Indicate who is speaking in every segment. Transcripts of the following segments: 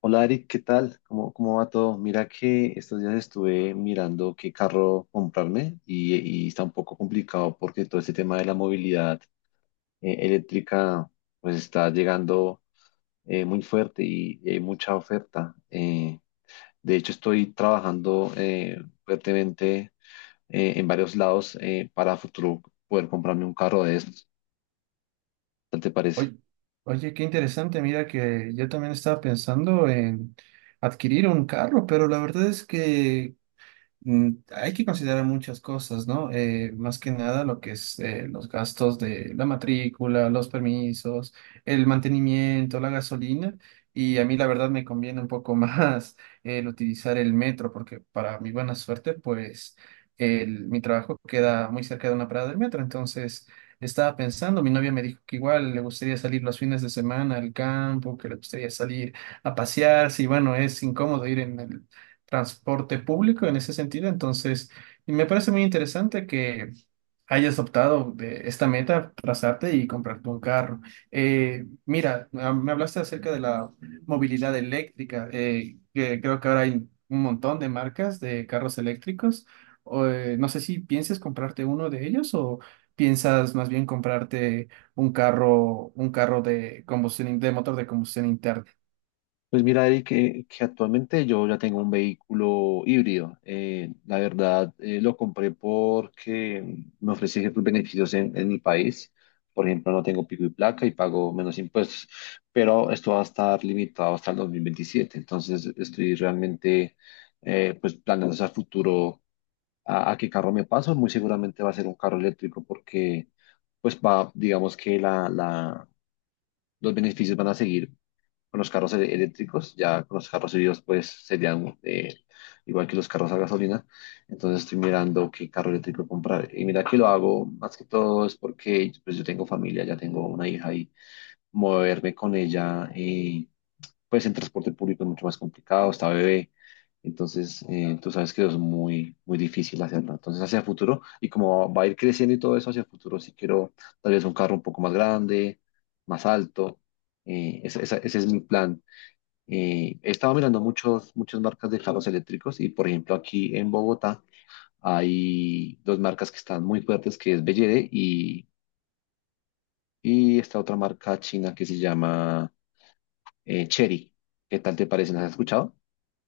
Speaker 1: Hola Eric, ¿qué tal? ¿Cómo va todo? Mira que estos días estuve mirando qué carro comprarme y está un poco complicado porque todo este tema de la movilidad eléctrica pues está llegando muy fuerte y hay mucha oferta. De hecho estoy trabajando fuertemente en varios lados para futuro poder comprarme un carro de estos. ¿Qué te parece?
Speaker 2: Oye, oye, qué interesante, mira que yo también estaba pensando en adquirir un carro, pero la verdad es que hay que considerar muchas cosas, ¿no? Más que nada lo que es los gastos de la matrícula, los permisos, el mantenimiento, la gasolina. Y a mí la verdad me conviene un poco más el utilizar el metro porque para mi buena suerte, pues mi trabajo queda muy cerca de una parada del metro. Entonces estaba pensando, mi novia me dijo que igual le gustaría salir los fines de semana al campo, que le gustaría salir a pasear. Sí, bueno, es incómodo ir en el transporte público en ese sentido. Entonces, y me parece muy interesante que hayas optado de esta meta, trazarte y comprarte un carro. Mira, me hablaste acerca de la movilidad eléctrica, que creo que ahora hay un montón de marcas de carros eléctricos. O, no sé si piensas comprarte uno de ellos o piensas más bien comprarte un carro de combustión, de motor de combustión interna.
Speaker 1: Pues mira, Eric, que actualmente yo ya tengo un vehículo híbrido. La verdad, lo compré porque me ofrece ciertos beneficios en mi país. Por ejemplo, no tengo pico y placa y pago menos impuestos, pero esto va a estar limitado hasta el 2027. Entonces, estoy realmente pues planeando hacia futuro a qué carro me paso. Muy seguramente va a ser un carro eléctrico porque pues va, digamos que la los beneficios van a seguir con los carros eléctricos, ya con los carros híbridos pues serían igual que los carros a gasolina, entonces estoy mirando qué carro eléctrico comprar. Y mira que lo hago más que todo es porque pues yo tengo familia, ya tengo una hija y moverme con ella. Pues en transporte público es mucho más complicado, está bebé, entonces tú sabes que eso es muy, muy difícil hacerlo. Entonces hacia el futuro, y como va a ir creciendo y todo eso, hacia el futuro sí quiero tal vez un carro un poco más grande, más alto, ese es mi plan. He estado mirando muchas marcas de carros eléctricos y por ejemplo aquí en Bogotá hay dos marcas que están muy fuertes, que es BYD y, D y esta otra marca china que se llama Chery. ¿Qué tal te parecen? ¿Has escuchado?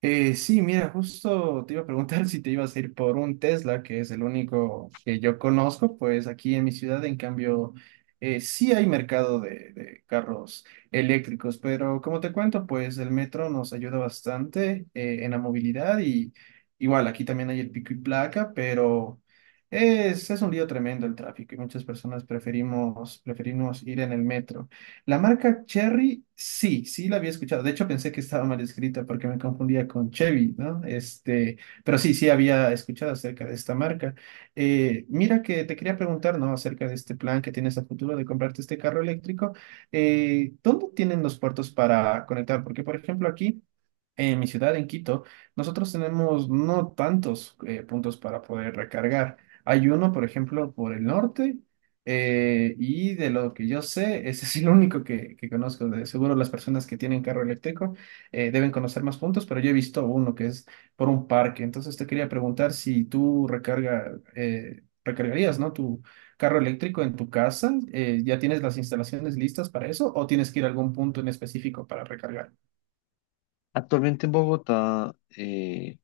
Speaker 2: Sí, mira, justo te iba a preguntar si te ibas a ir por un Tesla, que es el único que yo conozco, pues aquí en mi ciudad, en cambio, sí hay mercado de carros eléctricos, pero como te cuento, pues el metro nos ayuda bastante en la movilidad y igual aquí también hay el pico y placa, pero es un lío tremendo el tráfico y muchas personas preferimos ir en el metro. La marca Cherry, sí, sí la había escuchado. De hecho, pensé que estaba mal escrita porque me confundía con Chevy, ¿no? Este, pero sí, sí había escuchado acerca de esta marca. Mira que te quería preguntar, ¿no? Acerca de este plan que tienes a futuro de comprarte este carro eléctrico. ¿Dónde tienen los puertos para conectar? Porque, por ejemplo, aquí en mi ciudad, en Quito, nosotros tenemos no tantos puntos para poder recargar. Hay uno, por ejemplo, por el norte, y de lo que yo sé, ese es el único que conozco. De seguro las personas que tienen carro eléctrico deben conocer más puntos, pero yo he visto uno que es por un parque. Entonces te quería preguntar si tú recargarías, ¿no? Tu carro eléctrico en tu casa. ¿Ya tienes las instalaciones listas para eso o tienes que ir a algún punto en específico para recargar?
Speaker 1: Actualmente en Bogotá,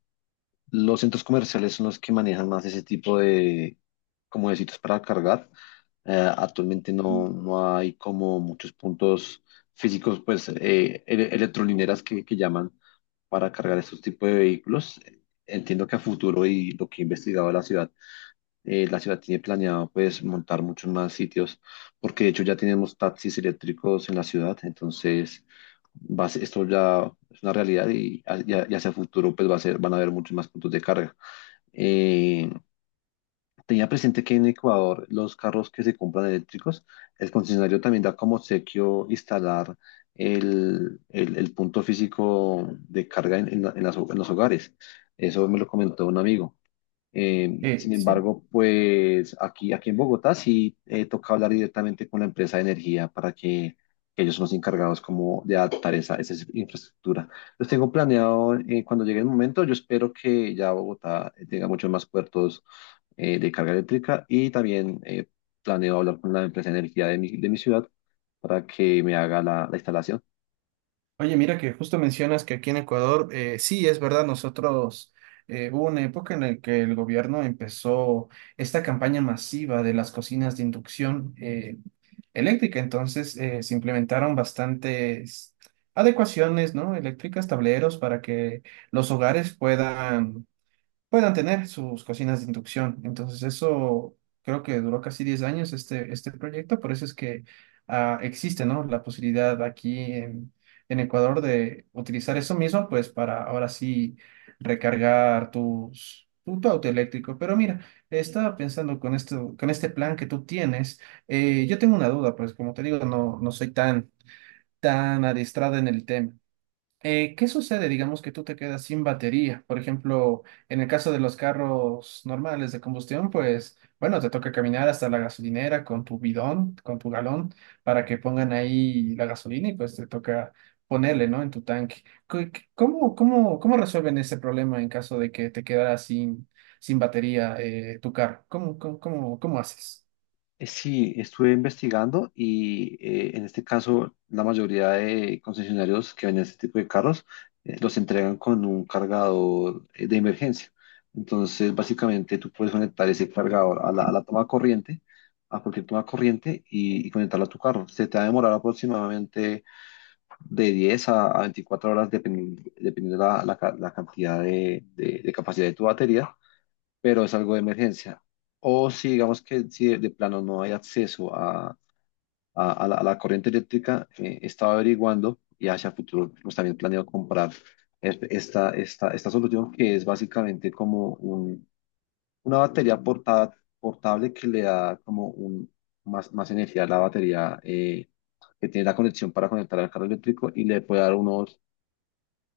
Speaker 1: los centros comerciales son los que manejan más ese tipo de, como de sitios para cargar. Actualmente no hay como muchos puntos físicos, pues electrolineras que llaman para cargar estos tipos de vehículos. Entiendo que a futuro y lo que he investigado de la ciudad tiene planeado pues montar muchos más sitios, porque de hecho ya tenemos taxis eléctricos en la ciudad, entonces esto ya es una realidad y hacia el futuro pues va a ser, van a haber muchos más puntos de carga. Eh, Tenía presente que en Ecuador los carros que se compran eléctricos, el concesionario también da como obsequio instalar el punto físico de carga en en los hogares. Eso me lo comentó un amigo. Sin
Speaker 2: Sí.
Speaker 1: embargo, pues aquí, aquí en Bogotá sí toca hablar directamente con la empresa de energía para que ellos son los encargados como de adaptar esa infraestructura. Los tengo planeado cuando llegue el momento. Yo espero que ya Bogotá tenga muchos más puertos de carga eléctrica y también planeo hablar con la empresa de energía de mi ciudad para que me haga la instalación.
Speaker 2: Oye, mira que justo mencionas que aquí en Ecuador, sí, es verdad, nosotros hubo una época en la que el gobierno empezó esta campaña masiva de las cocinas de inducción eléctrica, entonces se implementaron bastantes adecuaciones, ¿no? Eléctricas, tableros para que los hogares puedan tener sus cocinas de inducción. Entonces eso creo que duró casi 10 años este, este proyecto, por eso es que existe, ¿no? La posibilidad aquí en Ecuador de utilizar eso mismo, pues para ahora sí recargar tus... tu tu auto eléctrico, pero mira, estaba pensando con esto, con este plan que tú tienes, yo tengo una duda, pues como te digo, no, no soy tan adiestrada en el tema. ¿Qué sucede? Digamos que tú te quedas sin batería. Por ejemplo, en el caso de los carros normales de combustión, pues bueno, te toca caminar hasta la gasolinera con tu bidón, con tu galón, para que pongan ahí la gasolina y pues te toca ponerle, ¿no? En tu tanque. ¿Cómo resuelven ese problema en caso de que te quedaras sin batería tu carro? ¿Cómo haces?
Speaker 1: Sí, estuve investigando y en este caso la mayoría de concesionarios que venden este tipo de carros los entregan con un cargador de emergencia. Entonces, básicamente tú puedes conectar ese cargador a la toma de corriente, a cualquier toma de corriente y conectarlo a tu carro. Se te va a demorar aproximadamente de 10 a 24 horas dependiendo la cantidad de capacidad de tu batería, pero es algo de emergencia. O si digamos que si de plano no hay acceso a la corriente eléctrica. Estaba averiguando y hacia futuro pues, también planeo comprar esta solución que es básicamente una batería portable que le da como un, más energía a la batería que tiene la conexión para conectar al carro eléctrico y le puede dar unos,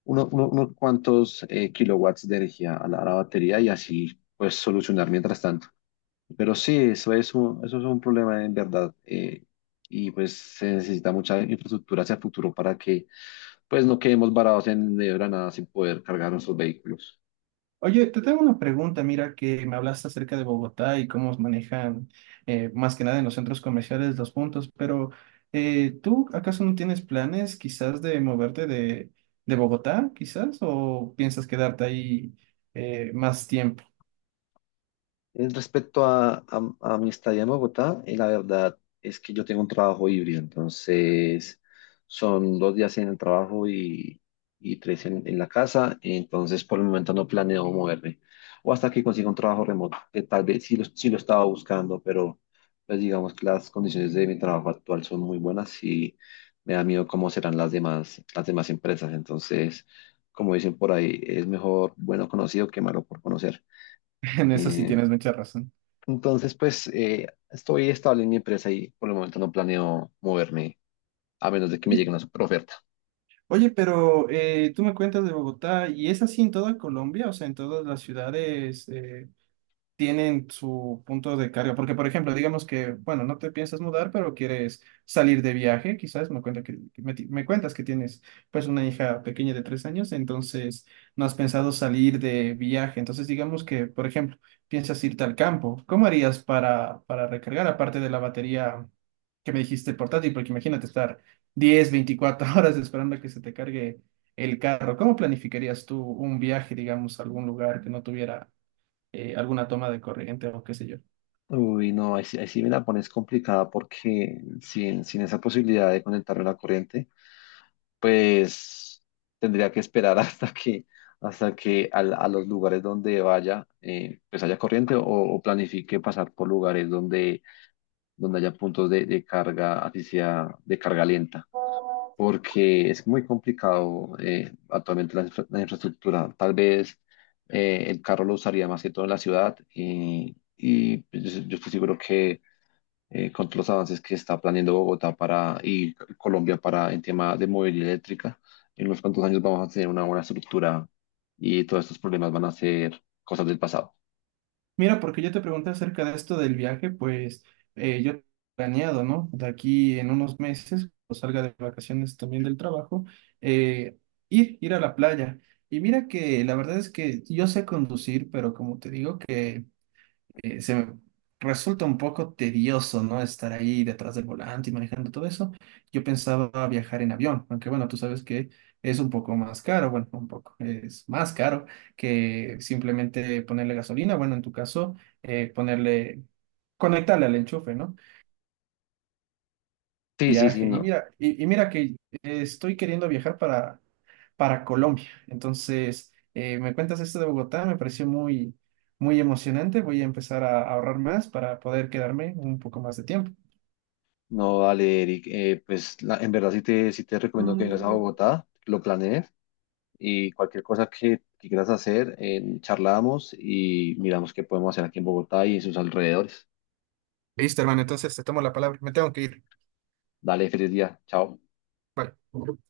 Speaker 1: unos cuantos kilowatts de energía a la batería y así pues solucionar mientras tanto. Pero sí, eso es un problema en verdad. Y pues se necesita mucha infraestructura hacia el futuro para que pues no quedemos varados en medio de la nada sin poder cargar nuestros vehículos.
Speaker 2: Oye, te tengo una pregunta, mira, que me hablaste acerca de Bogotá y cómo manejan más que nada en los centros comerciales los puntos, pero ¿tú acaso no tienes planes quizás de moverte de Bogotá, quizás, o piensas quedarte ahí más tiempo?
Speaker 1: Respecto a, a mi estadía en Bogotá, la verdad es que yo tengo un trabajo híbrido, entonces son dos días en el trabajo y tres en la casa, entonces por el momento no planeo moverme, o hasta que consiga un trabajo remoto, que tal vez sí lo estaba buscando, pero pues digamos que las condiciones de mi trabajo actual son muy buenas y me da miedo cómo serán las demás empresas, entonces como dicen por ahí, es mejor bueno conocido que malo por conocer.
Speaker 2: En eso sí
Speaker 1: Eh,
Speaker 2: tienes mucha razón.
Speaker 1: entonces, pues estoy estable en mi empresa y por el momento no planeo moverme a menos de que me
Speaker 2: Oye,
Speaker 1: llegue una superoferta.
Speaker 2: oye, pero tú me cuentas de Bogotá y es así en toda Colombia, o sea, en todas las ciudades, tienen su punto de carga. Porque, por ejemplo, digamos que, bueno, no te piensas mudar, pero quieres salir de viaje, quizás me cuentas que tienes pues una hija pequeña de 3 años, entonces no has pensado salir de viaje. Entonces, digamos que, por ejemplo, piensas irte al campo. ¿Cómo harías para recargar, aparte de la batería que me dijiste portátil? Porque imagínate estar 10 24 horas esperando a que se te cargue el carro. ¿Cómo planificarías tú un viaje, digamos, a algún lugar que no tuviera alguna toma de corriente o qué sé yo.
Speaker 1: Uy, no, ahí sí me la pones complicada porque sin esa posibilidad de conectarme a la corriente, pues tendría que esperar hasta hasta que los lugares donde vaya, pues haya corriente o planifique pasar por lugares donde haya puntos de carga, así sea de carga lenta, porque es muy complicado. Actualmente la, la infraestructura. Tal vez el carro lo usaría más que todo en la ciudad y, pues, yo estoy seguro que con todos los avances que está planeando Bogotá y Colombia para en tema de movilidad eléctrica, en unos cuantos años vamos a tener una buena estructura y todos estos problemas van a ser cosas del pasado.
Speaker 2: Mira, porque yo te pregunté acerca de esto del viaje, pues yo he planeado, ¿no? De aquí en unos meses, cuando salga de vacaciones también del trabajo, eh, ir a la playa. Y mira que la verdad es que yo sé conducir, pero como te digo que se me resulta un poco tedioso, ¿no? Estar ahí detrás del volante y manejando todo eso. Yo pensaba viajar en avión, aunque bueno, tú sabes que es un poco más caro, bueno, un poco, es más caro que simplemente ponerle gasolina, bueno, en tu caso, ponerle, conectarle al enchufe, ¿no?
Speaker 1: Sí, sí, sí,
Speaker 2: Viaje. Y
Speaker 1: no.
Speaker 2: mira, y mira que estoy queriendo viajar para Colombia. Entonces, me cuentas esto de Bogotá, me pareció muy, muy emocionante. Voy a empezar a ahorrar más para poder quedarme un poco más de tiempo.
Speaker 1: No, dale, Eric. Pues en verdad sí te recomiendo que vengas a Bogotá, lo planees y cualquier cosa que quieras hacer, charlamos y miramos qué podemos hacer aquí en Bogotá y en sus alrededores.
Speaker 2: Listo, hermano, entonces te tomo la palabra. Me tengo que ir.
Speaker 1: Dale, feliz día. Chao.
Speaker 2: Bye.